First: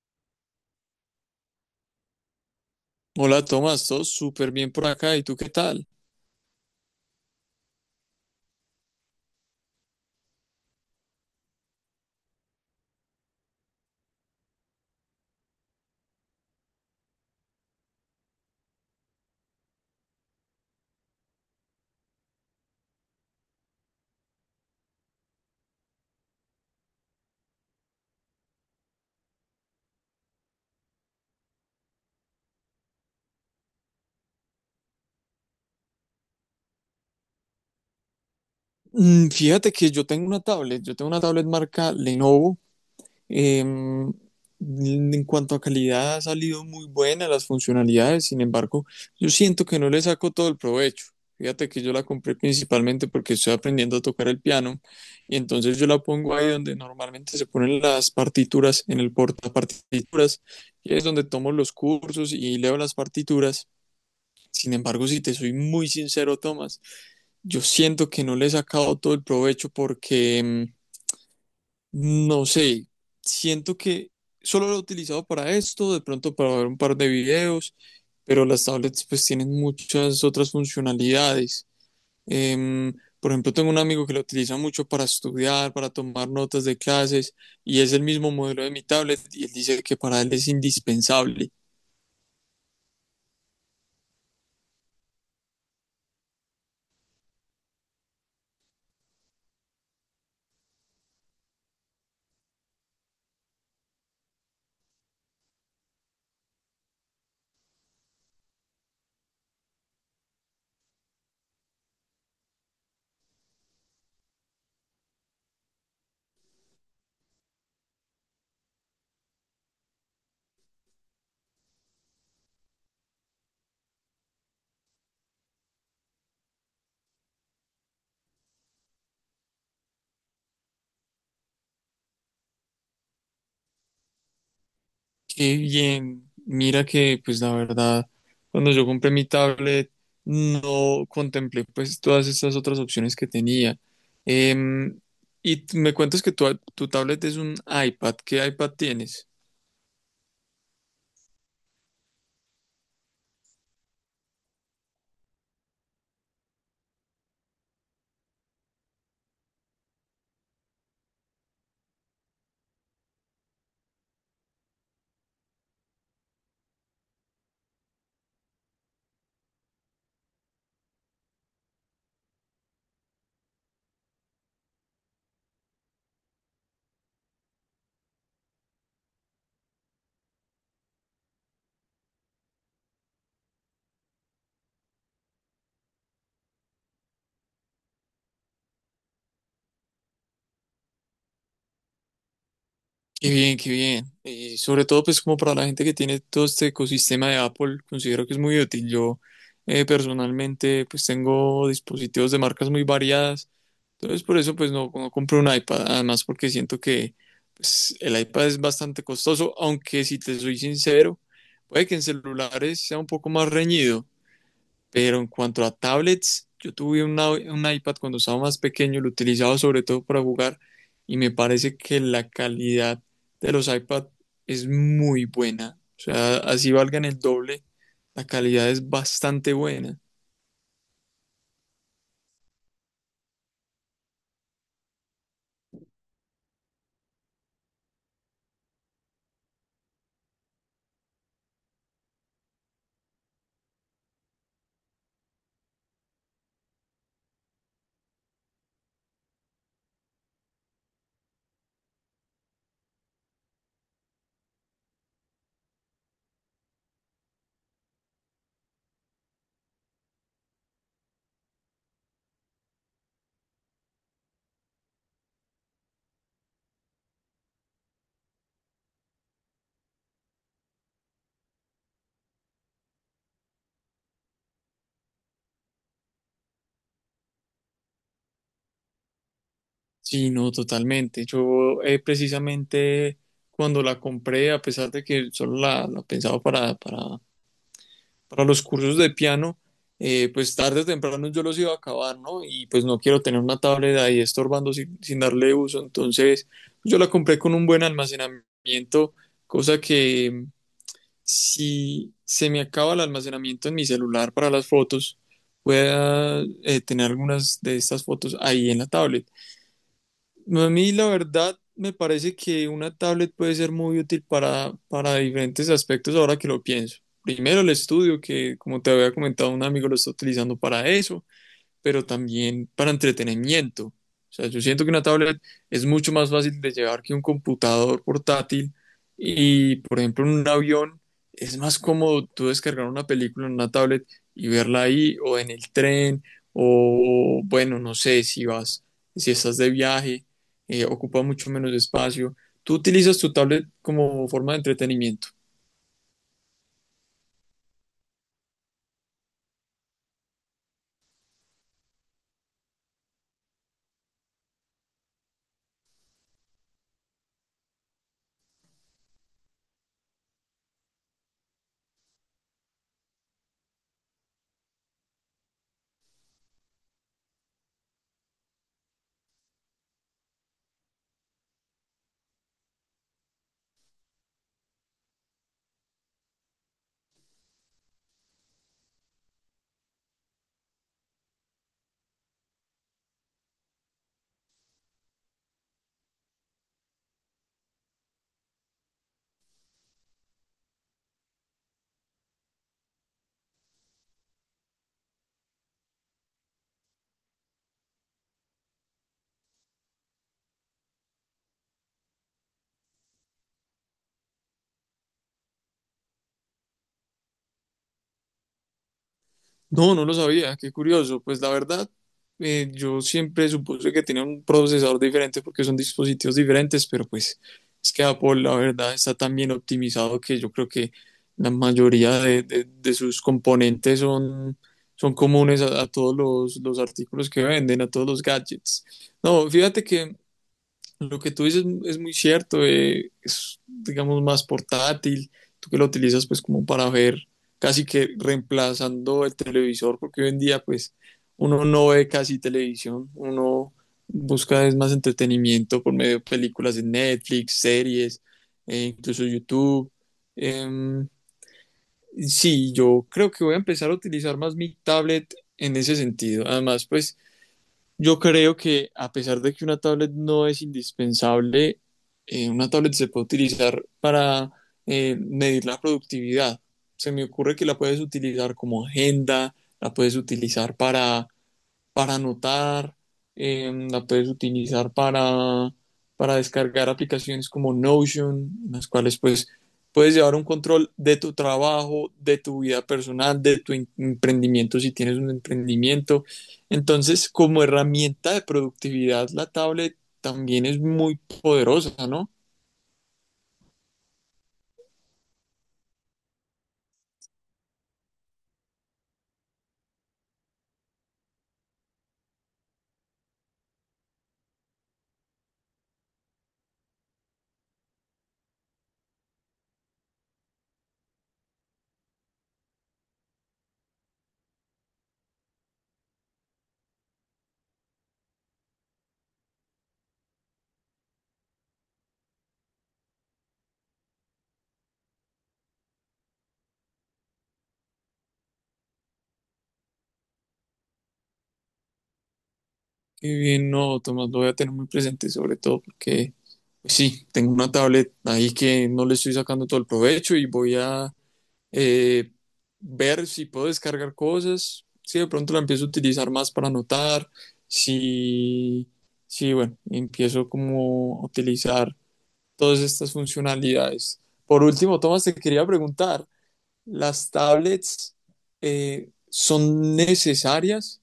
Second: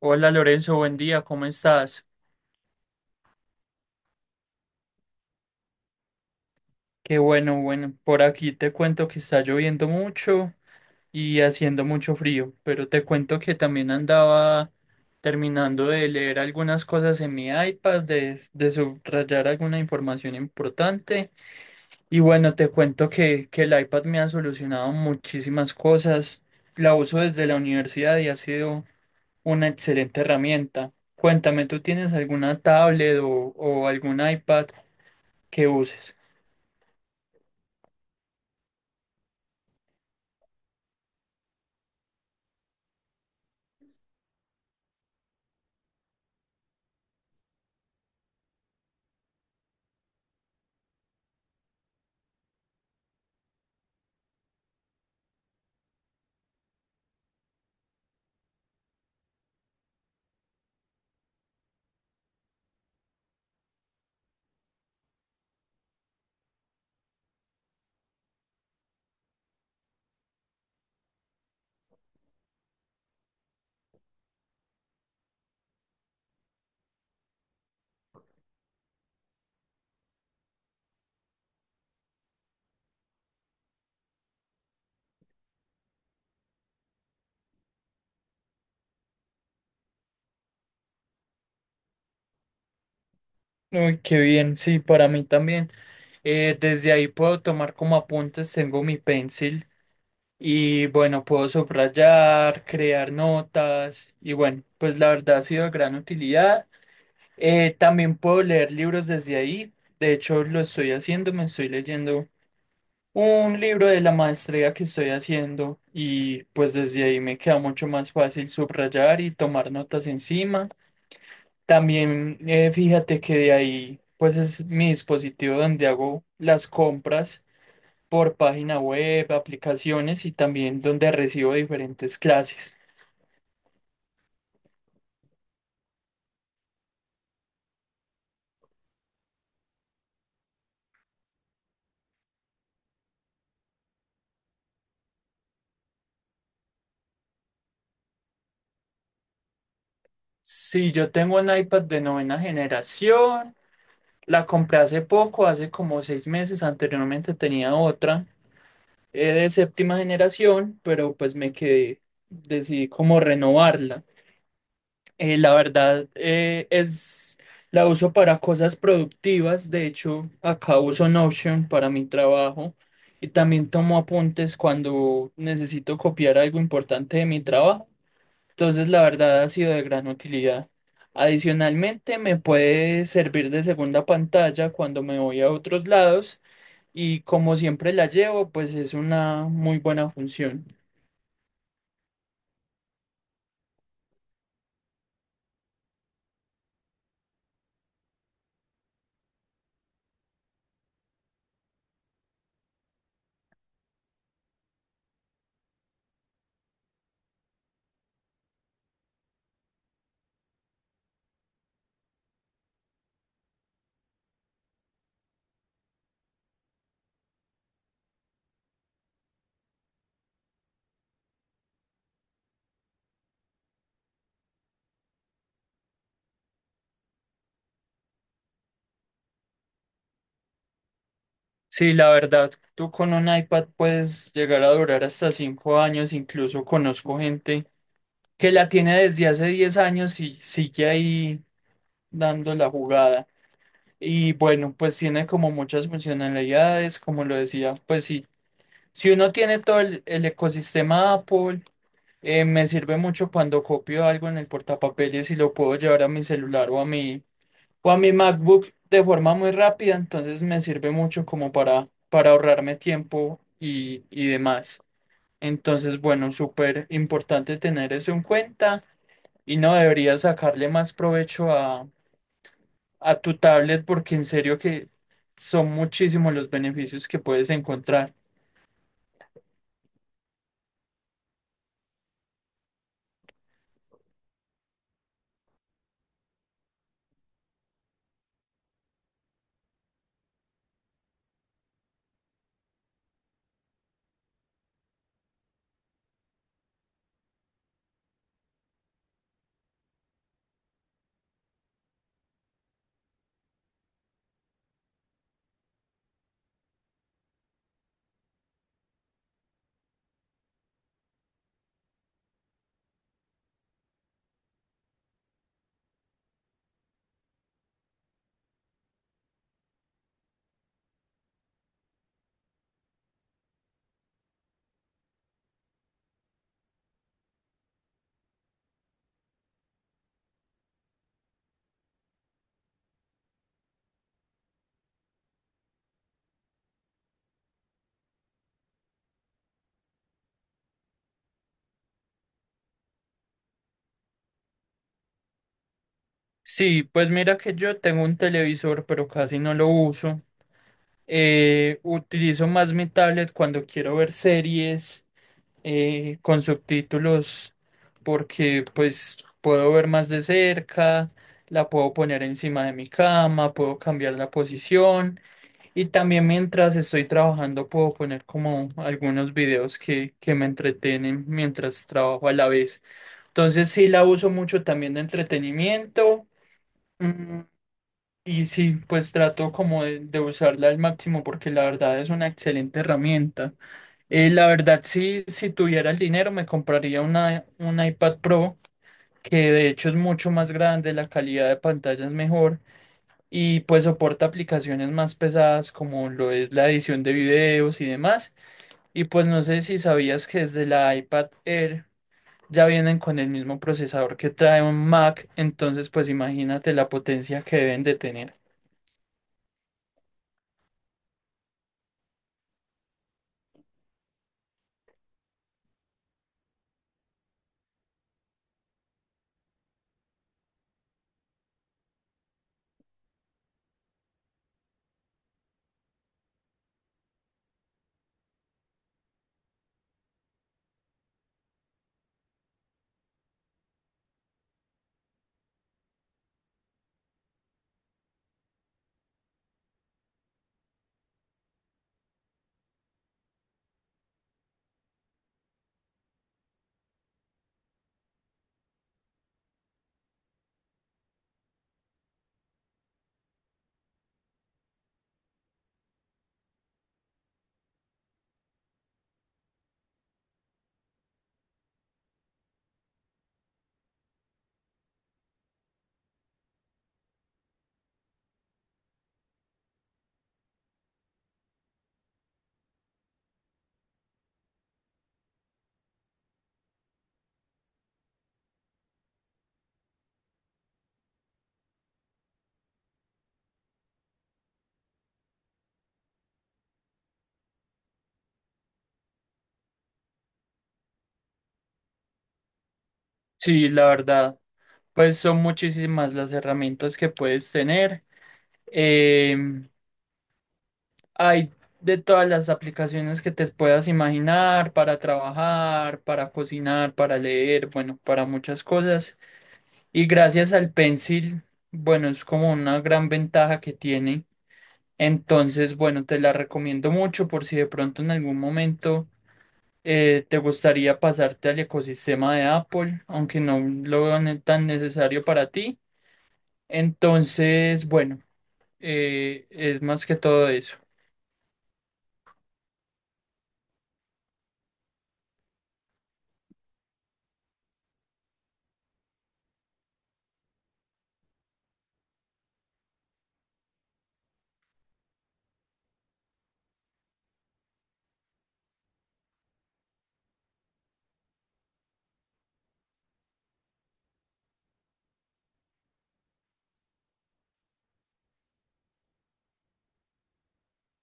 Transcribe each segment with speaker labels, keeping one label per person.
Speaker 1: Hola Lorenzo, buen día, ¿cómo estás?
Speaker 2: Hola Tomás, todo súper bien por acá. ¿Y tú qué tal?
Speaker 1: Qué bueno, bueno, por aquí te cuento que está lloviendo mucho y haciendo mucho frío, pero te cuento que también andaba terminando de leer algunas cosas en mi iPad, de subrayar alguna información importante y bueno, te cuento que el iPad me ha solucionado muchísimas cosas, la uso desde la universidad y ha sido una excelente herramienta. Cuéntame, ¿tú tienes alguna tablet o algún iPad que uses?
Speaker 2: Fíjate que yo tengo una tablet, marca Lenovo. Em, en cuanto a calidad ha salido muy buena las funcionalidades, sin embargo, yo siento que no le saco todo el provecho. Fíjate que yo la compré principalmente porque estoy aprendiendo a tocar el piano y entonces yo la pongo ahí donde normalmente se ponen las partituras, en el portapartituras, y es donde tomo los cursos y leo las partituras. Sin embargo, si te soy muy sincero, Tomás, yo siento que no le he sacado todo el provecho porque, no sé, siento que solo lo he utilizado para esto, de pronto para ver un par de videos, pero las tablets pues tienen muchas otras funcionalidades. Em, por ejemplo, tengo un amigo que lo utiliza mucho para estudiar, para tomar notas de clases, y es el mismo modelo de mi tablet, y él dice que para él es indispensable.
Speaker 1: Uy, qué bien, sí, para mí también. Desde ahí puedo tomar como apuntes, tengo mi pencil y bueno, puedo subrayar, crear notas y bueno, pues la verdad ha sido de gran utilidad. También puedo leer libros desde ahí, de hecho lo estoy haciendo, me estoy leyendo un libro de la maestría que estoy haciendo y pues desde ahí me queda mucho más fácil subrayar y tomar notas encima. También fíjate que de ahí, pues es mi dispositivo donde hago las compras por página web, aplicaciones y también donde recibo diferentes clases.
Speaker 2: Qué bien. Mira que, pues la verdad, cuando yo compré mi tablet, no contemplé pues todas estas otras opciones que tenía. Em, y me cuentas que tu tablet es un iPad. ¿Qué iPad tienes?
Speaker 1: Sí, yo tengo un iPad de novena generación, la compré hace poco, hace como 6 meses, anteriormente tenía otra de séptima generación, pero pues me quedé, decidí como renovarla. La verdad, es la uso para cosas productivas. De hecho, acá uso Notion para mi trabajo y también tomo apuntes cuando necesito copiar algo importante de mi trabajo. Entonces, la verdad ha sido de gran utilidad. Adicionalmente, me puede servir de segunda pantalla cuando me voy a otros lados y como siempre la llevo, pues es una muy buena función.
Speaker 2: Qué bien, qué bien. Y sobre todo, pues como para la gente que tiene todo este ecosistema de Apple, considero que es muy útil. Yo personalmente, pues tengo dispositivos de marcas muy variadas. Entonces, por eso, pues no, no compré un iPad. Además, porque siento que pues, el iPad es bastante costoso, aunque si te soy sincero, puede que en celulares sea un poco más reñido. Pero en cuanto a tablets, yo tuve un iPad cuando estaba más pequeño, lo utilizaba sobre todo para jugar y me parece que la calidad de los iPad es muy buena. O sea, así valgan el doble, la calidad es bastante buena.
Speaker 1: Sí, la verdad, tú con un iPad puedes llegar a durar hasta 5 años, incluso conozco gente que la tiene desde hace 10 años y sigue ahí dando la jugada. Y bueno, pues tiene como muchas funcionalidades, como lo decía, pues sí, si uno tiene todo el ecosistema Apple, me sirve mucho cuando copio algo en el portapapeles y lo puedo llevar a mi celular o a mi MacBook de forma muy rápida, entonces me sirve mucho como para ahorrarme tiempo y demás. Entonces, bueno, súper importante tener eso en cuenta y no debería sacarle más provecho a tu tablet porque en serio que son muchísimos los beneficios que puedes encontrar.
Speaker 2: Sí, no, totalmente. Yo precisamente cuando la compré, a pesar de que solo la pensaba para para los cursos de piano, pues tarde o temprano yo los iba a acabar, ¿no? Y pues no quiero tener una tablet ahí estorbando sin darle uso. Entonces yo la compré con un buen almacenamiento, cosa que, si se me acaba el almacenamiento en mi celular para las fotos, pueda tener algunas de estas fotos ahí en la tablet. No, a mí la verdad me parece que una tablet puede ser muy útil para diferentes aspectos ahora que lo pienso. Primero el estudio, que como te había comentado un amigo lo está utilizando para eso, pero también para entretenimiento. O sea, yo siento que una tablet es mucho más fácil de llevar que un computador portátil y, por ejemplo, en un avión es más cómodo tú descargar una película en una tablet y verla ahí o en el tren o, bueno, no sé, si vas, si estás de viaje, ocupa mucho menos espacio. Tú utilizas tu tablet como forma de entretenimiento.
Speaker 1: Sí, pues mira que yo tengo un televisor, pero casi no lo uso. Utilizo más mi tablet cuando quiero ver series con subtítulos porque pues puedo ver más de cerca, la puedo poner encima de mi cama, puedo cambiar la posición y también mientras estoy trabajando puedo poner como algunos videos que me entretienen mientras trabajo a la vez. Entonces sí la uso mucho también de entretenimiento. Mm, y sí, pues trato como de usarla al máximo porque la verdad es una excelente herramienta. La verdad, sí, si tuviera el dinero, me compraría un iPad Pro, que de hecho es mucho más grande, la calidad de pantalla es mejor y pues soporta aplicaciones más pesadas como lo es la edición de videos y demás. Y pues no sé si sabías que desde la iPad Air ya vienen con el mismo procesador que trae un Mac, entonces pues imagínate la potencia que deben de tener.
Speaker 2: No, no lo sabía, qué curioso. Pues la verdad, yo siempre supuse que tenía un procesador diferente porque son dispositivos diferentes, pero pues es que Apple, la verdad, está tan bien optimizado que yo creo que la mayoría de sus componentes son comunes a todos los artículos que venden, a todos los gadgets. No, fíjate que lo que tú dices es muy cierto, es digamos más portátil, tú que lo utilizas pues como para ver casi que reemplazando el televisor, porque hoy en día pues uno no ve casi televisión, uno busca es más entretenimiento por medio de películas de Netflix, series, incluso YouTube. Em, sí, yo creo que voy a empezar a utilizar más mi tablet en ese sentido. Además, pues yo creo que a pesar de que una tablet no es indispensable, una tablet se puede utilizar para medir la productividad. Se me ocurre que la puedes utilizar como agenda, la puedes utilizar para anotar, la puedes utilizar para descargar aplicaciones como Notion, en las cuales pues puedes llevar un control de tu trabajo, de tu vida personal, de tu emprendimiento si tienes un emprendimiento. Entonces, como herramienta de productividad, la tablet también es muy poderosa, ¿no?
Speaker 1: Sí, la verdad, pues son muchísimas las herramientas que puedes tener. Em, Hay de todas las aplicaciones que te puedas imaginar para trabajar, para cocinar, para leer, bueno, para muchas cosas. Y gracias al Pencil, bueno, es como una gran ventaja que tiene. Entonces, bueno, te la recomiendo mucho por si de pronto en algún momento te gustaría pasarte al ecosistema de Apple, aunque no lo veo tan necesario para ti. Entonces, bueno, es más que todo eso.
Speaker 2: Qué bien, no, Tomás, lo voy a tener muy presente, sobre todo porque pues sí, tengo una tablet ahí que no le estoy sacando todo el provecho y voy a eh, ver si puedo descargar cosas, si de pronto la empiezo a utilizar más para anotar, si, si bueno, empiezo como a utilizar todas estas funcionalidades. Por último, Tomás, te quería preguntar, las tablets son necesarias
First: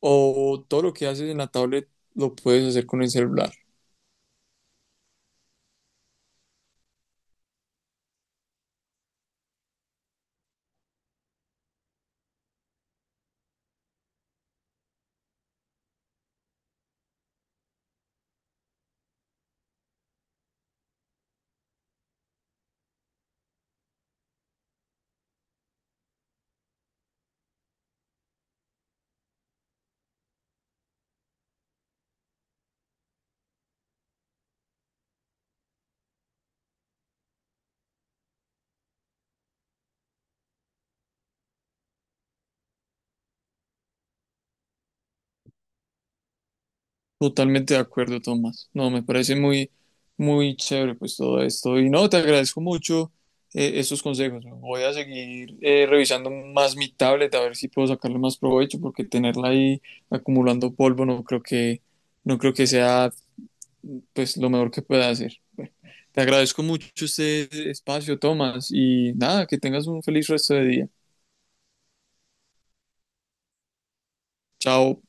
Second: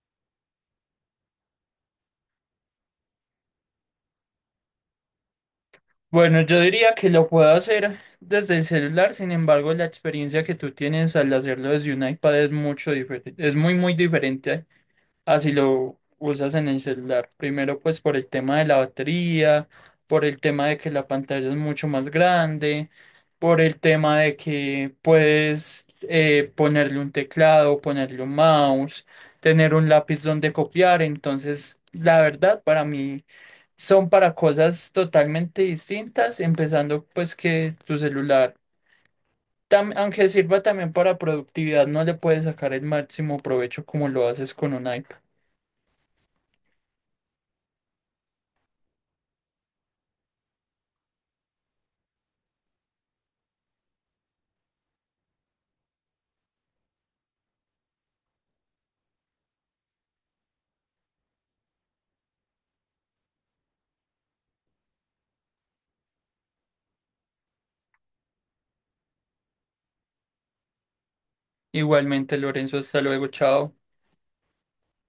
Speaker 2: o todo lo que haces en la tablet lo puedes hacer con el celular.
Speaker 1: Bueno, yo diría que lo puedo hacer desde el celular, sin embargo, la experiencia que tú tienes al hacerlo desde un iPad es mucho diferente, es muy, muy diferente así lo usas en el celular. Primero, pues por el tema de la batería, por el tema de que la pantalla es mucho más grande, por el tema de que puedes ponerle un teclado, ponerle un mouse, tener un lápiz donde copiar. Entonces, la verdad, para mí son para cosas totalmente distintas, empezando pues que tu celular aunque sirva también para productividad, no le puedes sacar el máximo provecho como lo haces con un iPad.
Speaker 2: Totalmente de acuerdo, Tomás. No, me parece muy, muy chévere pues todo esto. Y no, te agradezco mucho estos consejos. Voy a seguir revisando más mi tablet a ver si puedo sacarle más provecho porque tenerla ahí acumulando polvo no creo no creo que sea pues lo mejor que pueda hacer. Te agradezco mucho este espacio, Tomás, y nada, que tengas un feliz resto de día.
Speaker 1: Igualmente, Lorenzo, hasta luego, chao.
Speaker 2: Chao.